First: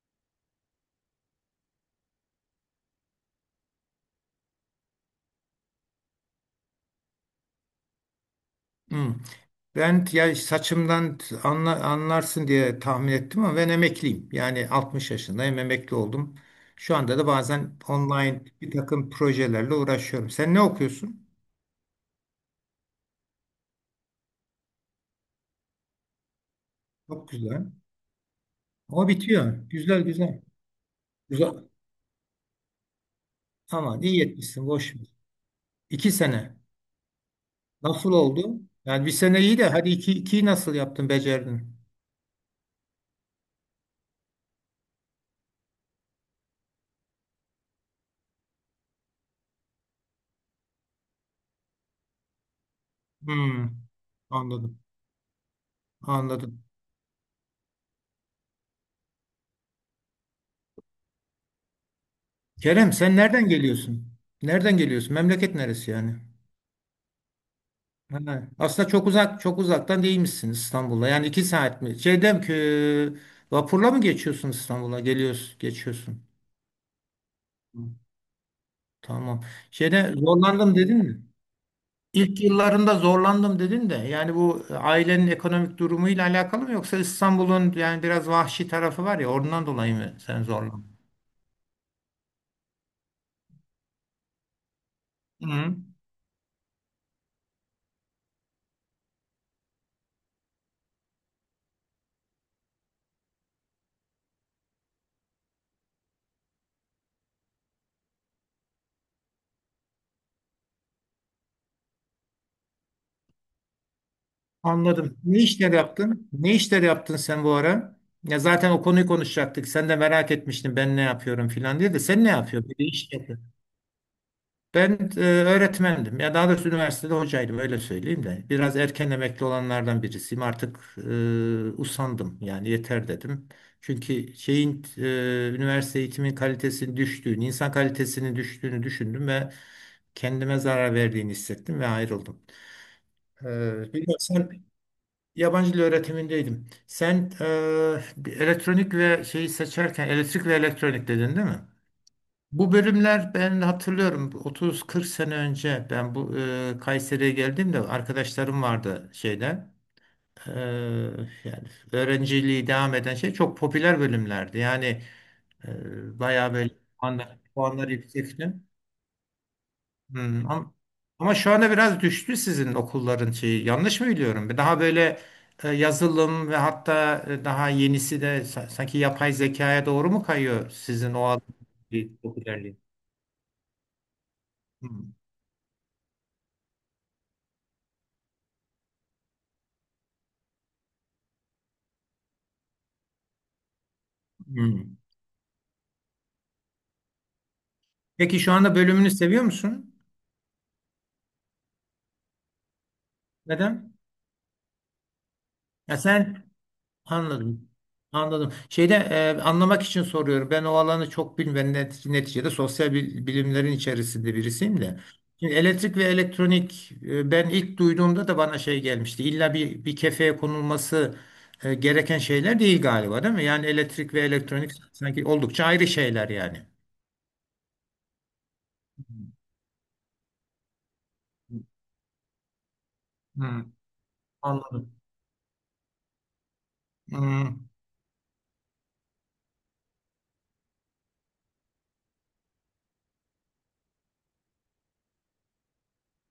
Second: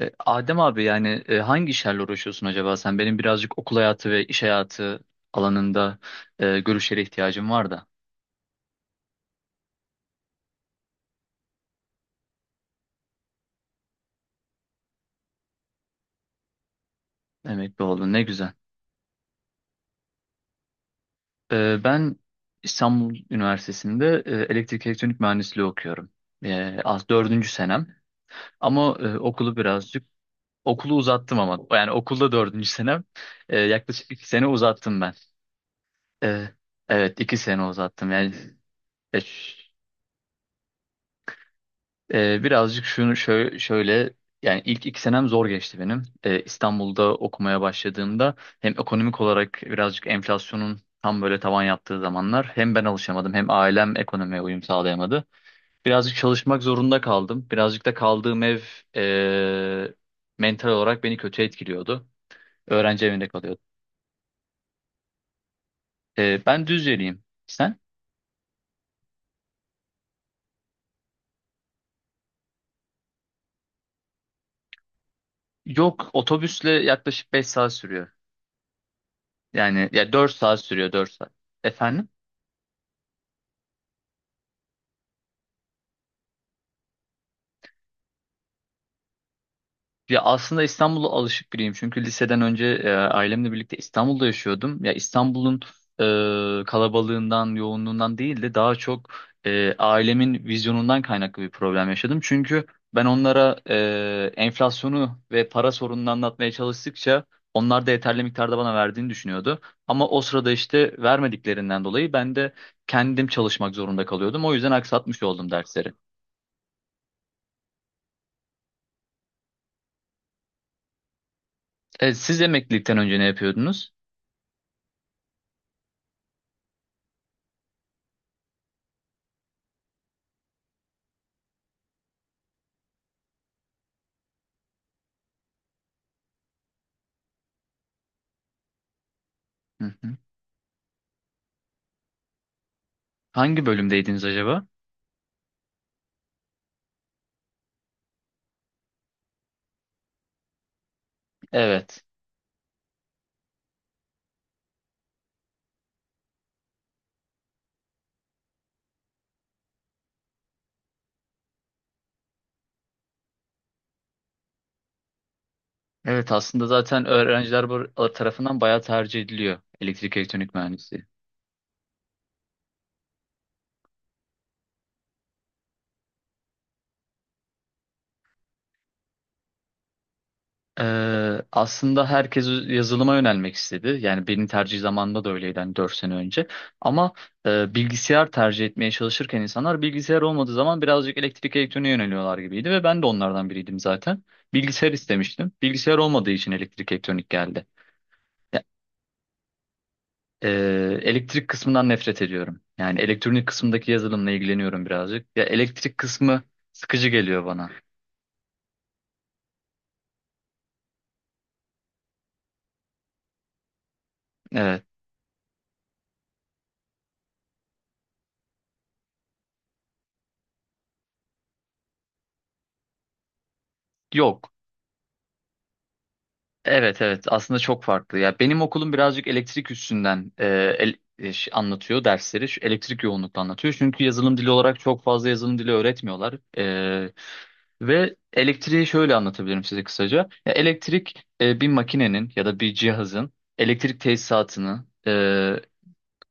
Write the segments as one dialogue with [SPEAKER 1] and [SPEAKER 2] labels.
[SPEAKER 1] Adem abi yani hangi işlerle uğraşıyorsun acaba sen? Benim birazcık okul hayatı ve iş hayatı alanında görüşlere ihtiyacım var da.
[SPEAKER 2] Hmm. Ben ya saçımdan anlarsın diye tahmin ettim ama ben emekliyim. Yani 60 yaşındayım, emekli oldum. Şu anda da bazen
[SPEAKER 1] Emekli oldun, ne
[SPEAKER 2] online
[SPEAKER 1] güzel.
[SPEAKER 2] bir takım projelerle uğraşıyorum. Sen ne okuyorsun?
[SPEAKER 1] Ben İstanbul Üniversitesi'nde elektrik elektronik mühendisliği okuyorum. Az
[SPEAKER 2] Çok
[SPEAKER 1] dördüncü
[SPEAKER 2] güzel.
[SPEAKER 1] senem ama
[SPEAKER 2] Ama
[SPEAKER 1] okulu
[SPEAKER 2] bitiyor. Güzel
[SPEAKER 1] birazcık
[SPEAKER 2] güzel.
[SPEAKER 1] uzattım, ama
[SPEAKER 2] Güzel.
[SPEAKER 1] yani okulda dördüncü senem,
[SPEAKER 2] Aman
[SPEAKER 1] yaklaşık
[SPEAKER 2] iyi
[SPEAKER 1] 2 sene
[SPEAKER 2] etmişsin. Boş
[SPEAKER 1] uzattım
[SPEAKER 2] ver.
[SPEAKER 1] ben.
[SPEAKER 2] İki
[SPEAKER 1] E,
[SPEAKER 2] sene.
[SPEAKER 1] evet, 2 sene uzattım
[SPEAKER 2] Nasıl
[SPEAKER 1] yani.
[SPEAKER 2] oldu? Yani bir
[SPEAKER 1] e,
[SPEAKER 2] sene iyi de hadi iki, ikiyi nasıl yaptın, becerdin?
[SPEAKER 1] Birazcık şunu şöyle yani ilk 2 senem zor geçti benim. İstanbul'da okumaya başladığımda hem ekonomik olarak birazcık enflasyonun tam böyle tavan yaptığı zamanlar, hem ben alışamadım, hem
[SPEAKER 2] Hmm.
[SPEAKER 1] ailem ekonomiye uyum
[SPEAKER 2] Anladım.
[SPEAKER 1] sağlayamadı. Birazcık çalışmak
[SPEAKER 2] Anladım.
[SPEAKER 1] zorunda kaldım. Birazcık da kaldığım ev ee, mental olarak beni kötü etkiliyordu.
[SPEAKER 2] Kerem,
[SPEAKER 1] Öğrenci
[SPEAKER 2] sen
[SPEAKER 1] evinde
[SPEAKER 2] nereden
[SPEAKER 1] kalıyordum.
[SPEAKER 2] geliyorsun? Nereden geliyorsun? Memleket neresi yani?
[SPEAKER 1] Ben Düzceliyim. Sen?
[SPEAKER 2] Ha, aslında çok uzak çok uzaktan değilmişsiniz İstanbul'a. Yani 2 saat mi? Şeyden ki vapurla mı geçiyorsun İstanbul'a? Geliyorsun,
[SPEAKER 1] Yok,
[SPEAKER 2] geçiyorsun.
[SPEAKER 1] otobüsle yaklaşık 5 saat
[SPEAKER 2] Hı,
[SPEAKER 1] sürüyor.
[SPEAKER 2] tamam.
[SPEAKER 1] Yani ya,
[SPEAKER 2] Şeyde
[SPEAKER 1] 4 saat
[SPEAKER 2] zorlandım
[SPEAKER 1] sürüyor,
[SPEAKER 2] dedin
[SPEAKER 1] 4
[SPEAKER 2] mi?
[SPEAKER 1] saat. Efendim?
[SPEAKER 2] İlk yıllarında zorlandım dedin de yani bu ailenin ekonomik durumuyla alakalı mı yoksa İstanbul'un yani biraz vahşi tarafı var ya ondan dolayı mı
[SPEAKER 1] Ya,
[SPEAKER 2] sen
[SPEAKER 1] aslında
[SPEAKER 2] zorlandın?
[SPEAKER 1] İstanbul'a alışık biriyim. Çünkü liseden önce ailemle birlikte İstanbul'da yaşıyordum. Ya İstanbul'un
[SPEAKER 2] Hı,
[SPEAKER 1] kalabalığından, yoğunluğundan değil de daha çok ailemin vizyonundan kaynaklı bir problem yaşadım. Çünkü ben onlara enflasyonu ve para sorununu anlatmaya çalıştıkça, onlar da yeterli miktarda bana verdiğini düşünüyordu. Ama o sırada işte vermediklerinden dolayı ben de kendim çalışmak zorunda kalıyordum. O yüzden
[SPEAKER 2] anladım.
[SPEAKER 1] aksatmış
[SPEAKER 2] Ne
[SPEAKER 1] oldum
[SPEAKER 2] işler
[SPEAKER 1] dersleri.
[SPEAKER 2] yaptın? Ne işler yaptın sen bu ara? Ya zaten o konuyu konuşacaktık. Sen de merak etmiştin ben ne yapıyorum filan diye de
[SPEAKER 1] E,
[SPEAKER 2] sen ne
[SPEAKER 1] siz
[SPEAKER 2] yapıyorsun? Bir de
[SPEAKER 1] emeklilikten
[SPEAKER 2] iş
[SPEAKER 1] önce ne
[SPEAKER 2] yapıyorsun.
[SPEAKER 1] yapıyordunuz?
[SPEAKER 2] Ben öğretmendim. Ya daha doğrusu üniversitede hocaydım öyle söyleyeyim de. Biraz erken emekli olanlardan birisiyim. Artık usandım yani yeter dedim. Çünkü şeyin üniversite eğitimin kalitesinin düştüğünü, insan kalitesinin düştüğünü düşündüm ve
[SPEAKER 1] Hı.
[SPEAKER 2] kendime zarar verdiğini hissettim ve ayrıldım. E,
[SPEAKER 1] Hangi
[SPEAKER 2] bilmiyorum,
[SPEAKER 1] bölümdeydiniz
[SPEAKER 2] sen
[SPEAKER 1] acaba?
[SPEAKER 2] yabancı dil öğretimindeydim. Sen elektronik ve şeyi seçerken elektrik ve elektronik dedin değil mi?
[SPEAKER 1] Evet.
[SPEAKER 2] Bu bölümler ben hatırlıyorum 30-40 sene önce ben bu Kayseri'ye geldiğimde arkadaşlarım vardı şeyden e, yani öğrenciliği devam eden şey çok popüler bölümlerdi. Yani
[SPEAKER 1] Evet,
[SPEAKER 2] bayağı
[SPEAKER 1] aslında
[SPEAKER 2] böyle
[SPEAKER 1] zaten
[SPEAKER 2] puanlar,
[SPEAKER 1] öğrenciler
[SPEAKER 2] puanlar yüksekti.
[SPEAKER 1] tarafından bayağı tercih ediliyor elektrik
[SPEAKER 2] Hmm,
[SPEAKER 1] elektronik
[SPEAKER 2] ama,
[SPEAKER 1] mühendisliği.
[SPEAKER 2] ama şu anda biraz düştü sizin okulların şeyi. Yanlış mı biliyorum? Daha böyle yazılım ve hatta daha yenisi de sanki yapay zekaya doğru mu kayıyor sizin o alan-
[SPEAKER 1] Aslında
[SPEAKER 2] bir
[SPEAKER 1] herkes
[SPEAKER 2] popülerliği?
[SPEAKER 1] yazılıma yönelmek istedi. Yani benim tercih
[SPEAKER 2] Hmm.
[SPEAKER 1] zamanımda da öyleydi, hani 4 sene önce. Ama bilgisayar tercih etmeye çalışırken, insanlar bilgisayar olmadığı zaman birazcık elektrik elektroniğe yöneliyorlar gibiydi ve ben de onlardan biriydim zaten. Bilgisayar
[SPEAKER 2] Hmm.
[SPEAKER 1] istemiştim. Bilgisayar olmadığı için elektrik elektronik geldi.
[SPEAKER 2] Peki şu anda bölümünü seviyor musun?
[SPEAKER 1] Elektrik kısmından nefret ediyorum. Yani elektronik kısmındaki
[SPEAKER 2] Neden?
[SPEAKER 1] yazılımla ilgileniyorum birazcık. Ya
[SPEAKER 2] Ya
[SPEAKER 1] elektrik kısmı
[SPEAKER 2] sen
[SPEAKER 1] sıkıcı geliyor
[SPEAKER 2] anladım.
[SPEAKER 1] bana.
[SPEAKER 2] Anladım. Şeyde anlamak için soruyorum. Ben o alanı çok bilmem. Neticede sosyal bilimlerin içerisinde birisiyim
[SPEAKER 1] Evet.
[SPEAKER 2] de. Şimdi elektrik ve elektronik ben ilk duyduğumda da bana şey gelmişti. İlla bir kefeye konulması gereken şeyler değil galiba, değil mi? Yani elektrik ve
[SPEAKER 1] Yok.
[SPEAKER 2] elektronik sanki oldukça ayrı şeyler yani.
[SPEAKER 1] Evet, evet, aslında çok farklı. Ya benim okulum birazcık elektrik üstünden anlatıyor dersleri. Şu elektrik yoğunlukla
[SPEAKER 2] Hmm,
[SPEAKER 1] anlatıyor. Çünkü yazılım dili olarak
[SPEAKER 2] anladım.
[SPEAKER 1] çok fazla yazılım dili öğretmiyorlar.
[SPEAKER 2] Hmm,
[SPEAKER 1] Ve elektriği şöyle anlatabilirim size kısaca. Ya elektrik, bir makinenin ya da bir cihazın elektrik tesisatını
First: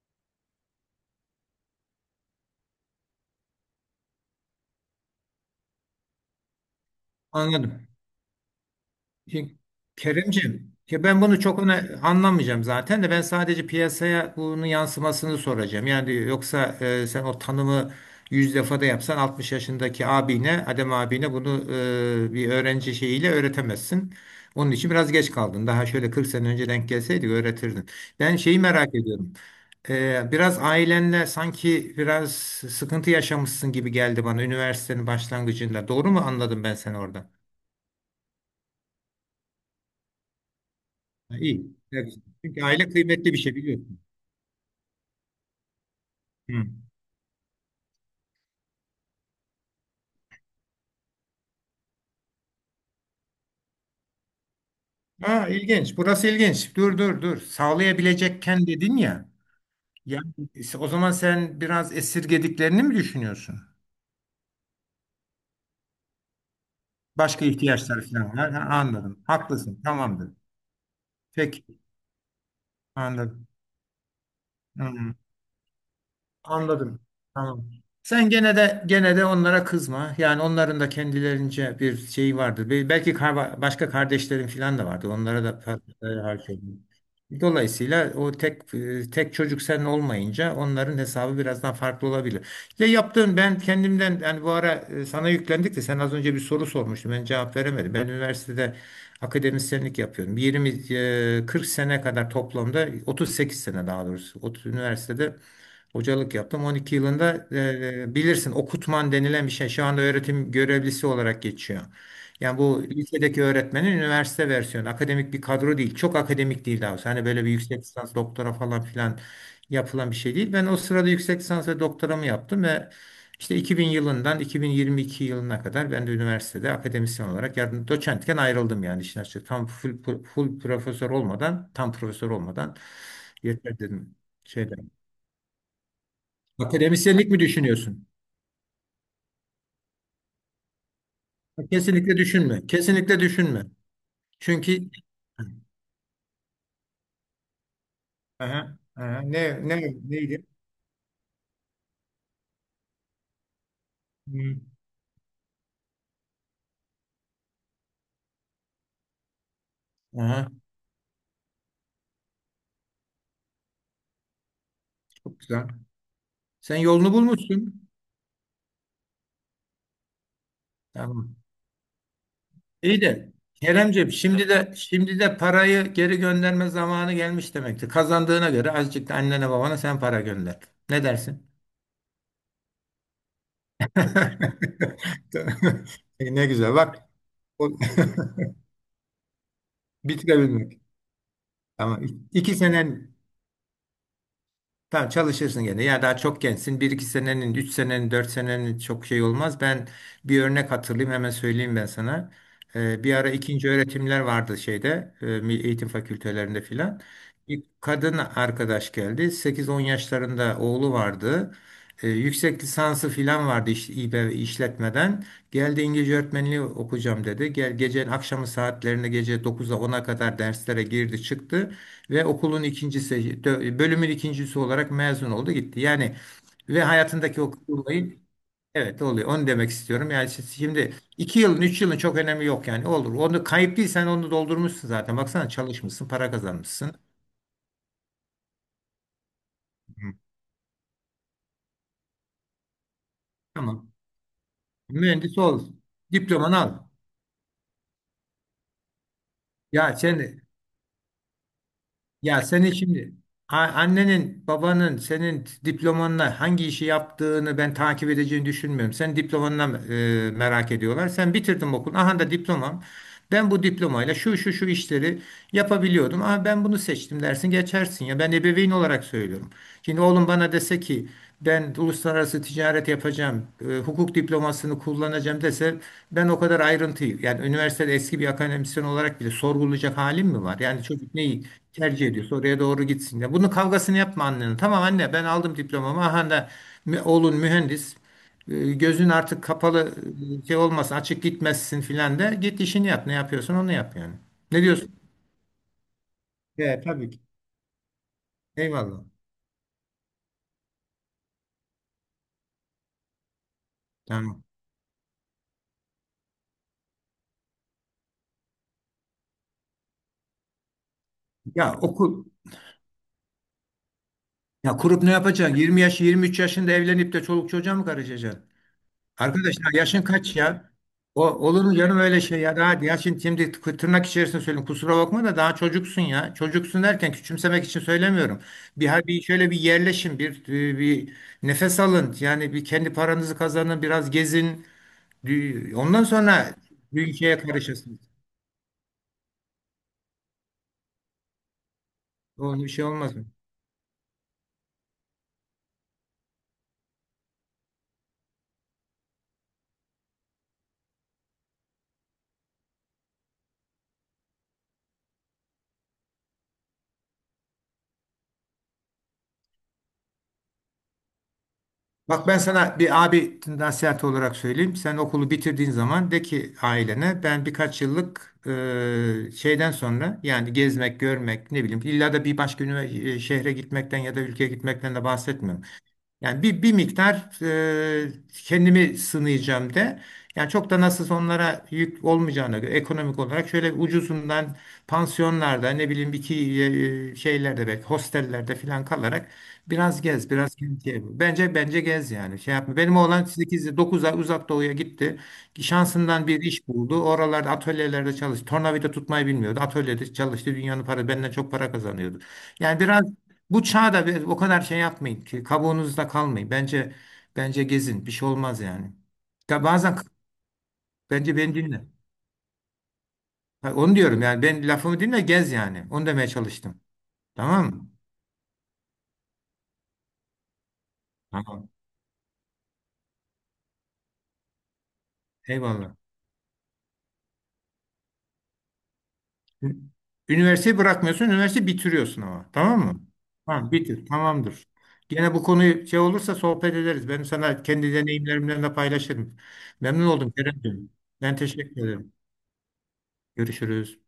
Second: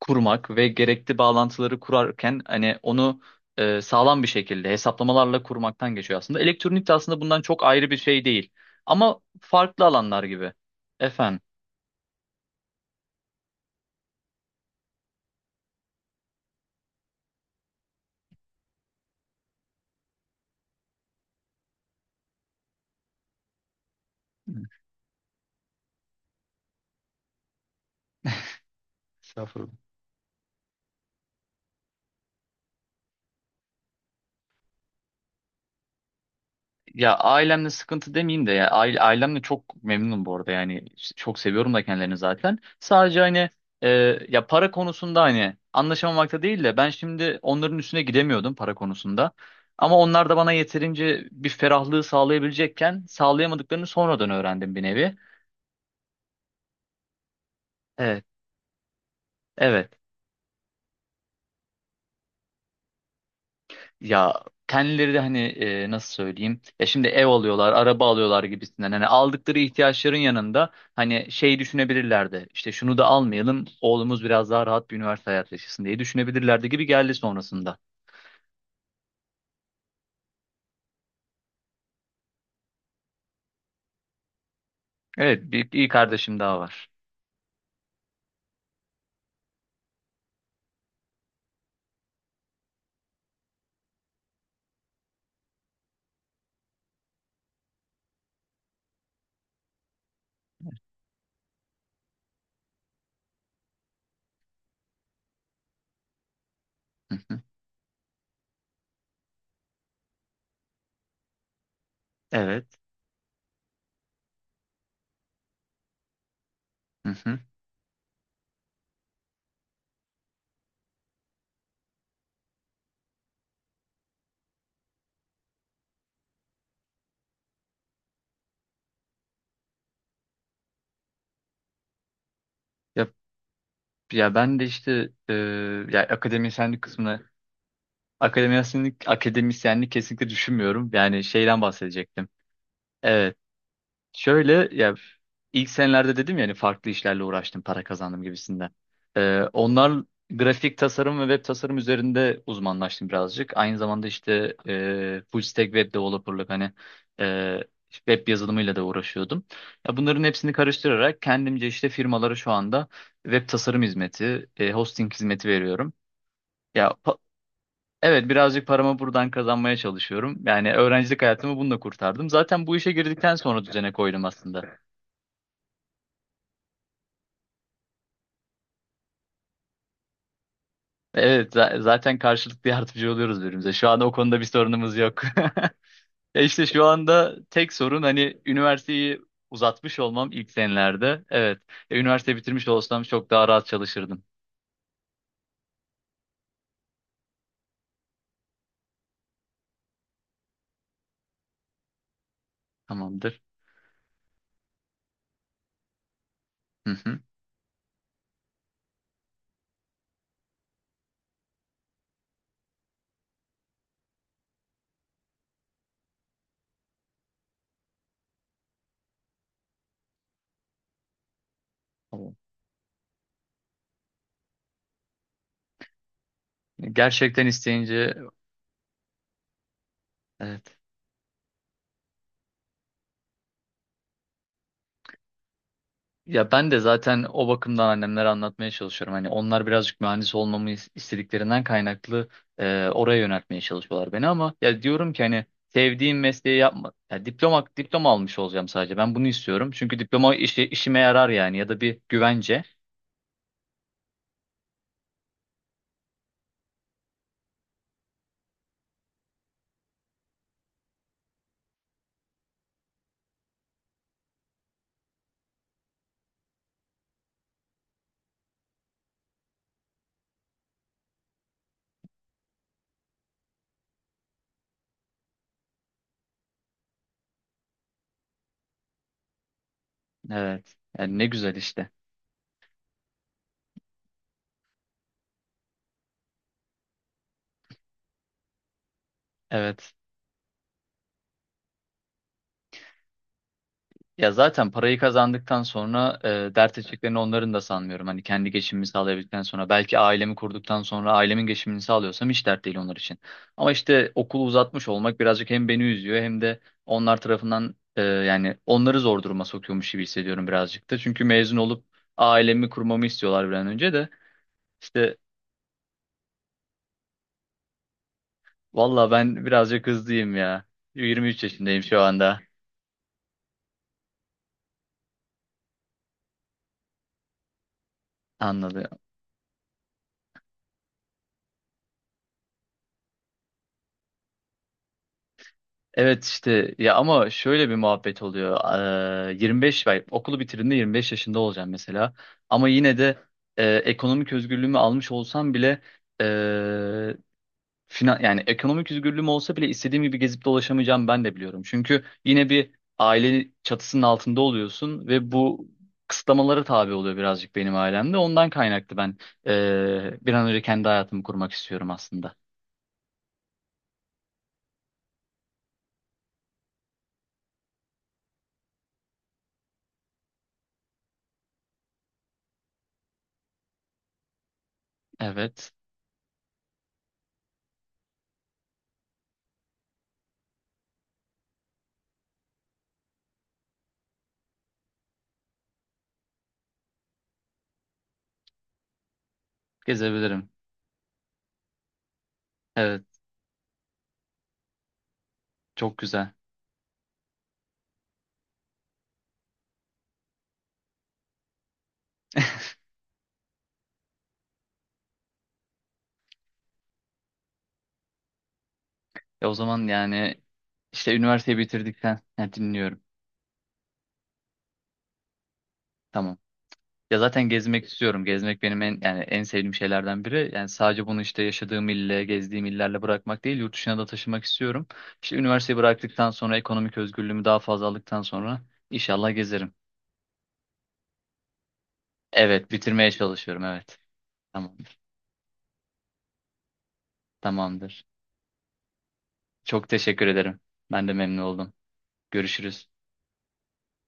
[SPEAKER 1] kurmak ve gerekli bağlantıları kurarken hani onu sağlam bir şekilde hesaplamalarla kurmaktan geçiyor aslında. Elektronik de aslında bundan çok
[SPEAKER 2] anladım.
[SPEAKER 1] ayrı bir şey değil. Ama
[SPEAKER 2] Ya
[SPEAKER 1] farklı alanlar gibi.
[SPEAKER 2] Kerimcim, ya ben
[SPEAKER 1] Efendim.
[SPEAKER 2] bunu çok öne anlamayacağım zaten de ben sadece piyasaya bunun yansımasını soracağım. Yani yoksa sen o tanımı yüz defa da yapsan 60 yaşındaki abine, Adem abine bunu bir öğrenci şeyiyle öğretemezsin. Onun için biraz geç kaldın. Daha şöyle 40 sene önce denk gelseydi öğretirdin. Ben şeyi merak ediyorum.
[SPEAKER 1] Estağfurullah.
[SPEAKER 2] Biraz ailenle sanki biraz sıkıntı yaşamışsın gibi geldi bana üniversitenin başlangıcında. Doğru mu anladım ben seni
[SPEAKER 1] Ya
[SPEAKER 2] orada?
[SPEAKER 1] ailemle sıkıntı demeyeyim de ya, ailemle çok memnunum bu arada, yani
[SPEAKER 2] Ha,
[SPEAKER 1] çok
[SPEAKER 2] iyi.
[SPEAKER 1] seviyorum da
[SPEAKER 2] Ne
[SPEAKER 1] kendilerini
[SPEAKER 2] güzel.
[SPEAKER 1] zaten.
[SPEAKER 2] Çünkü aile
[SPEAKER 1] Sadece
[SPEAKER 2] kıymetli bir
[SPEAKER 1] hani,
[SPEAKER 2] şey
[SPEAKER 1] e,
[SPEAKER 2] biliyorsun.
[SPEAKER 1] ya para konusunda hani anlaşamamakta değil
[SPEAKER 2] Hı.
[SPEAKER 1] de ben şimdi onların üstüne gidemiyordum para konusunda. Ama onlar da bana yeterince bir ferahlığı sağlayabilecekken sağlayamadıklarını sonradan öğrendim bir nevi.
[SPEAKER 2] Ha, ilginç. Burası ilginç. Dur dur dur.
[SPEAKER 1] Evet,
[SPEAKER 2] Sağlayabilecekken dedin ya.
[SPEAKER 1] evet.
[SPEAKER 2] Ya o zaman sen biraz esirgediklerini mi düşünüyorsun?
[SPEAKER 1] Ya kendileri de hani, nasıl söyleyeyim? Ya şimdi ev
[SPEAKER 2] Başka
[SPEAKER 1] alıyorlar,
[SPEAKER 2] ihtiyaçlar
[SPEAKER 1] araba
[SPEAKER 2] falan
[SPEAKER 1] alıyorlar
[SPEAKER 2] var. Ha,
[SPEAKER 1] gibisinden. Hani
[SPEAKER 2] anladım.
[SPEAKER 1] aldıkları
[SPEAKER 2] Haklısın.
[SPEAKER 1] ihtiyaçların
[SPEAKER 2] Tamamdır.
[SPEAKER 1] yanında hani şey
[SPEAKER 2] Peki.
[SPEAKER 1] düşünebilirlerdi. İşte şunu da
[SPEAKER 2] Anladım.
[SPEAKER 1] almayalım, oğlumuz biraz daha rahat bir
[SPEAKER 2] Hı.
[SPEAKER 1] üniversite hayatı yaşasın diye düşünebilirlerdi gibi
[SPEAKER 2] Anladım.
[SPEAKER 1] geldi
[SPEAKER 2] Tamam.
[SPEAKER 1] sonrasında.
[SPEAKER 2] Sen gene de onlara kızma. Yani onların da kendilerince bir şeyi vardır. Belki başka kardeşlerin falan da vardı.
[SPEAKER 1] Evet,
[SPEAKER 2] Onlara da
[SPEAKER 1] bir iyi
[SPEAKER 2] para
[SPEAKER 1] kardeşim daha
[SPEAKER 2] harcayın.
[SPEAKER 1] var.
[SPEAKER 2] Dolayısıyla o tek çocuk sen olmayınca onların hesabı biraz daha farklı olabilir. Ya yaptığın ben kendimden yani bu ara sana yüklendik de sen az önce bir soru sormuştun. Ben cevap veremedim. Ben üniversitede akademisyenlik yapıyorum. 40 sene kadar toplamda 38 sene daha doğrusu. Üniversitede hocalık yaptım. On iki
[SPEAKER 1] Hı hı.
[SPEAKER 2] yılında bilirsin okutman denilen bir şey şu anda öğretim görevlisi olarak geçiyor. Yani
[SPEAKER 1] Evet.
[SPEAKER 2] bu lisedeki öğretmenin üniversite versiyonu. Akademik bir kadro değil. Çok akademik değil daha doğrusu.
[SPEAKER 1] Hı
[SPEAKER 2] Hani
[SPEAKER 1] hı.
[SPEAKER 2] böyle bir yüksek lisans doktora falan filan yapılan bir şey değil. Ben o sırada yüksek lisans ve doktoramı yaptım ve işte 2000 yılından 2022 yılına kadar ben de üniversitede akademisyen olarak yardım doçentken ayrıldım yani işin açığı. Tam full profesör olmadan, tam profesör olmadan
[SPEAKER 1] Ya,
[SPEAKER 2] yeter dedim.
[SPEAKER 1] ya ben de
[SPEAKER 2] Şeyden.
[SPEAKER 1] işte ya akademisyenlik kısmına,
[SPEAKER 2] Akademisyenlik mi düşünüyorsun?
[SPEAKER 1] akademisyenlik kesinlikle düşünmüyorum. Yani şeyden
[SPEAKER 2] Kesinlikle
[SPEAKER 1] bahsedecektim.
[SPEAKER 2] düşünme. Kesinlikle
[SPEAKER 1] Evet.
[SPEAKER 2] düşünme.
[SPEAKER 1] Şöyle
[SPEAKER 2] Çünkü.
[SPEAKER 1] ya, ilk senelerde dedim ya, hani farklı işlerle uğraştım, para kazandım gibisinden.
[SPEAKER 2] Aha, aha.
[SPEAKER 1] Onlar
[SPEAKER 2] Neydi?
[SPEAKER 1] grafik tasarım ve web tasarım üzerinde uzmanlaştım birazcık. Aynı zamanda
[SPEAKER 2] Hı,
[SPEAKER 1] işte full stack web developerlık, hani e, web yazılımıyla da uğraşıyordum. Ya bunların
[SPEAKER 2] aha,
[SPEAKER 1] hepsini karıştırarak kendimce işte firmalara şu anda web tasarım hizmeti, hosting
[SPEAKER 2] çok
[SPEAKER 1] hizmeti
[SPEAKER 2] güzel.
[SPEAKER 1] veriyorum.
[SPEAKER 2] Sen
[SPEAKER 1] Ya
[SPEAKER 2] yolunu bulmuşsun.
[SPEAKER 1] evet, birazcık paramı buradan kazanmaya çalışıyorum. Yani öğrencilik
[SPEAKER 2] Tamam.
[SPEAKER 1] hayatımı bununla kurtardım. Zaten bu işe
[SPEAKER 2] İyi de
[SPEAKER 1] girdikten sonra düzene
[SPEAKER 2] Keremciğim
[SPEAKER 1] koydum
[SPEAKER 2] şimdi de
[SPEAKER 1] aslında.
[SPEAKER 2] şimdi de parayı geri gönderme zamanı gelmiş demektir. Kazandığına göre azıcık da annene babana sen para gönder. Ne dersin?
[SPEAKER 1] Evet, zaten karşılıklı yardımcı oluyoruz birbirimize. Şu anda o konuda bir sorunumuz yok. Ya
[SPEAKER 2] Ne
[SPEAKER 1] işte
[SPEAKER 2] güzel
[SPEAKER 1] şu
[SPEAKER 2] bak.
[SPEAKER 1] anda
[SPEAKER 2] o-
[SPEAKER 1] tek sorun hani üniversiteyi uzatmış olmam ilk
[SPEAKER 2] Bitirebilmek.
[SPEAKER 1] senelerde. Evet. E,
[SPEAKER 2] Tamam.
[SPEAKER 1] üniversite
[SPEAKER 2] İki
[SPEAKER 1] bitirmiş olsam
[SPEAKER 2] senen
[SPEAKER 1] çok daha rahat çalışırdım.
[SPEAKER 2] Tamam çalışırsın gene. Ya daha çok gençsin. Bir iki senenin, üç senenin, dört senenin çok şey olmaz. Ben bir örnek hatırlayayım hemen söyleyeyim ben sana. Bir ara
[SPEAKER 1] Tamamdır.
[SPEAKER 2] ikinci öğretimler vardı şeyde Milli eğitim fakültelerinde
[SPEAKER 1] Hı
[SPEAKER 2] filan.
[SPEAKER 1] hı.
[SPEAKER 2] Bir kadın arkadaş geldi. Sekiz on yaşlarında oğlu vardı. Yüksek lisansı filan vardı İBB işletmeden. Geldi İngilizce öğretmenliği okuyacağım dedi. Gel gecenin akşamı saatlerinde gece dokuz'a ona kadar derslere girdi çıktı ve
[SPEAKER 1] Tamam.
[SPEAKER 2] okulun ikincisi, bölümün ikincisi olarak mezun oldu gitti. Yani ve hayatındaki
[SPEAKER 1] Gerçekten
[SPEAKER 2] o kısır
[SPEAKER 1] isteyince,
[SPEAKER 2] olayı evet oluyor. Onu demek istiyorum. Yani
[SPEAKER 1] evet.
[SPEAKER 2] şimdi iki yılın, üç yılın çok önemi yok yani. Olur. Onu kayıp değil, sen onu doldurmuşsun zaten. Baksana çalışmışsın, para
[SPEAKER 1] Ya ben de
[SPEAKER 2] kazanmışsın.
[SPEAKER 1] zaten o bakımdan annemlere anlatmaya çalışıyorum. Hani onlar birazcık
[SPEAKER 2] Hı.
[SPEAKER 1] mühendis olmamı istediklerinden kaynaklı oraya yöneltmeye
[SPEAKER 2] Tamam.
[SPEAKER 1] çalışıyorlar beni, ama ya diyorum ki
[SPEAKER 2] Mühendis
[SPEAKER 1] hani
[SPEAKER 2] ol.
[SPEAKER 1] sevdiğim
[SPEAKER 2] Diplomanı
[SPEAKER 1] mesleği
[SPEAKER 2] al.
[SPEAKER 1] yapma. Ya diploma almış olacağım sadece. Ben bunu istiyorum.
[SPEAKER 2] Ya
[SPEAKER 1] Çünkü diploma
[SPEAKER 2] sen
[SPEAKER 1] işime yarar yani, ya da bir
[SPEAKER 2] Ya
[SPEAKER 1] güvence.
[SPEAKER 2] seni şimdi annenin, babanın senin diplomanla hangi işi yaptığını ben takip edeceğini düşünmüyorum. Sen diplomanla merak ediyorlar. Sen bitirdin okul. Aha da diplomam. Ben bu diplomayla şu şu şu işleri yapabiliyordum. Ama ben bunu seçtim dersin geçersin ya. Ben ebeveyn olarak söylüyorum. Şimdi oğlum bana dese ki ben uluslararası ticaret yapacağım, hukuk diplomasını kullanacağım dese ben o kadar ayrıntıyı yani üniversitede eski bir akademisyen olarak bile sorgulayacak halim mi var?
[SPEAKER 1] Evet.
[SPEAKER 2] Yani çocuk
[SPEAKER 1] Yani ne
[SPEAKER 2] neyi
[SPEAKER 1] güzel işte.
[SPEAKER 2] tercih ediyorsa oraya doğru gitsin. Ya bunun kavgasını yapma annenin. Tamam anne ben aldım diplomamı. Aha da oğlun mühendis. Gözün artık
[SPEAKER 1] Evet.
[SPEAKER 2] kapalı şey olmasın açık gitmezsin filan de git işini yap ne yapıyorsun onu yap yani.
[SPEAKER 1] Ya
[SPEAKER 2] Ne
[SPEAKER 1] zaten parayı
[SPEAKER 2] diyorsun?
[SPEAKER 1] kazandıktan sonra dert
[SPEAKER 2] He, tabii
[SPEAKER 1] edeceklerini
[SPEAKER 2] ki.
[SPEAKER 1] onların da sanmıyorum. Hani kendi geçimimi
[SPEAKER 2] Eyvallah.
[SPEAKER 1] sağlayabildikten sonra, belki ailemi kurduktan sonra ailemin geçimini sağlıyorsam, hiç dert değil onlar için. Ama işte
[SPEAKER 2] Tamam.
[SPEAKER 1] okulu uzatmış olmak birazcık hem beni üzüyor, hem de onlar tarafından yani onları zor duruma sokuyormuş gibi hissediyorum birazcık da. Çünkü mezun
[SPEAKER 2] Ya
[SPEAKER 1] olup
[SPEAKER 2] okul
[SPEAKER 1] ailemi kurmamı istiyorlar bir an önce de.
[SPEAKER 2] ya kurup ne
[SPEAKER 1] İşte
[SPEAKER 2] yapacaksın? 20 yaş 23 yaşında evlenip de çoluk çocuğa mı karışacaksın?
[SPEAKER 1] valla ben
[SPEAKER 2] Arkadaşlar
[SPEAKER 1] birazcık
[SPEAKER 2] yaşın kaç
[SPEAKER 1] hızlıyım ya.
[SPEAKER 2] ya? O,
[SPEAKER 1] 23
[SPEAKER 2] olur mu
[SPEAKER 1] yaşındayım
[SPEAKER 2] canım
[SPEAKER 1] şu
[SPEAKER 2] öyle şey
[SPEAKER 1] anda.
[SPEAKER 2] ya? Daha ya şimdi tırnak içerisinde söylüyorum. Kusura bakma da daha çocuksun ya. Çocuksun derken küçümsemek için söylemiyorum.
[SPEAKER 1] Anladım.
[SPEAKER 2] Bir şöyle bir yerleşin, bir nefes alın. Yani bir kendi paranızı kazanın, biraz gezin. Ondan
[SPEAKER 1] Evet
[SPEAKER 2] sonra
[SPEAKER 1] işte ya,
[SPEAKER 2] bir
[SPEAKER 1] ama
[SPEAKER 2] şeye
[SPEAKER 1] şöyle bir
[SPEAKER 2] karışırsınız.
[SPEAKER 1] muhabbet oluyor. 25 ben okulu bitirdiğimde 25 yaşında olacağım mesela.
[SPEAKER 2] Onun
[SPEAKER 1] Ama
[SPEAKER 2] bir şey
[SPEAKER 1] yine
[SPEAKER 2] olmaz.
[SPEAKER 1] de ekonomik özgürlüğümü almış olsam bile, e, finan yani ekonomik özgürlüğüm olsa bile istediğim gibi gezip dolaşamayacağım, ben de biliyorum. Çünkü yine bir aile çatısının altında oluyorsun ve bu kısıtlamalara tabi oluyor birazcık benim ailemde. Ondan kaynaklı ben bir an önce kendi hayatımı kurmak istiyorum
[SPEAKER 2] Bak
[SPEAKER 1] aslında.
[SPEAKER 2] ben sana bir abi nasihat olarak söyleyeyim. Sen okulu bitirdiğin zaman de ki ailene ben birkaç yıllık şeyden sonra yani gezmek, görmek ne bileyim illa da bir başka şehre gitmekten ya da ülkeye gitmekten de bahsetmiyorum.
[SPEAKER 1] Evet,
[SPEAKER 2] Yani bir miktar e, kendimi sınayacağım de. Yani çok da nasıl onlara yük olmayacağına göre ekonomik olarak şöyle ucuzundan pansiyonlarda ne bileyim şeylerde belki hostellerde falan kalarak biraz gez
[SPEAKER 1] gezebilirim.
[SPEAKER 2] biraz kentiye vur. Bence gez yani şey yapma. Benim
[SPEAKER 1] Evet,
[SPEAKER 2] oğlan 8 9 ay uzak doğuya gitti.
[SPEAKER 1] çok
[SPEAKER 2] Şansından
[SPEAKER 1] güzel.
[SPEAKER 2] bir iş buldu. Oralarda atölyelerde çalıştı. Tornavida tutmayı bilmiyordu. Atölyede çalıştı. Dünyanın para benden çok para kazanıyordu. Yani biraz bu çağda o kadar şey yapmayın ki kabuğunuzda kalmayın. Bence gezin bir şey olmaz yani.
[SPEAKER 1] O
[SPEAKER 2] Ya
[SPEAKER 1] zaman
[SPEAKER 2] bazen
[SPEAKER 1] yani işte
[SPEAKER 2] bence beni
[SPEAKER 1] üniversiteyi
[SPEAKER 2] dinle.
[SPEAKER 1] bitirdikten, ha, dinliyorum.
[SPEAKER 2] Ha, onu diyorum yani ben lafımı dinle gez yani. Onu demeye
[SPEAKER 1] Tamam.
[SPEAKER 2] çalıştım.
[SPEAKER 1] Ya zaten
[SPEAKER 2] Tamam
[SPEAKER 1] gezmek
[SPEAKER 2] mı?
[SPEAKER 1] istiyorum. Gezmek benim en, yani en sevdiğim şeylerden biri. Yani sadece bunu işte
[SPEAKER 2] Tamam.
[SPEAKER 1] yaşadığım gezdiğim illerle bırakmak değil, yurt dışına da taşımak istiyorum. İşte üniversiteyi
[SPEAKER 2] Eyvallah.
[SPEAKER 1] bıraktıktan sonra ekonomik özgürlüğümü daha fazla aldıktan sonra inşallah gezerim.
[SPEAKER 2] Ü- Üniversiteyi bırakmıyorsun, üniversiteyi bitiriyorsun ama.
[SPEAKER 1] Evet,
[SPEAKER 2] Tamam mı?
[SPEAKER 1] bitirmeye çalışıyorum.
[SPEAKER 2] Tamam,
[SPEAKER 1] Evet.
[SPEAKER 2] bitir. Tamamdır.
[SPEAKER 1] Tamamdır.
[SPEAKER 2] Gene bu konuyu şey olursa sohbet ederiz. Ben sana kendi
[SPEAKER 1] Tamamdır.
[SPEAKER 2] deneyimlerimden de paylaşırım.
[SPEAKER 1] Çok
[SPEAKER 2] Memnun
[SPEAKER 1] teşekkür
[SPEAKER 2] oldum
[SPEAKER 1] ederim.
[SPEAKER 2] Kerem'ciğim.
[SPEAKER 1] Ben de
[SPEAKER 2] Ben
[SPEAKER 1] memnun oldum.
[SPEAKER 2] teşekkür ederim.
[SPEAKER 1] Görüşürüz.
[SPEAKER 2] Görüşürüz.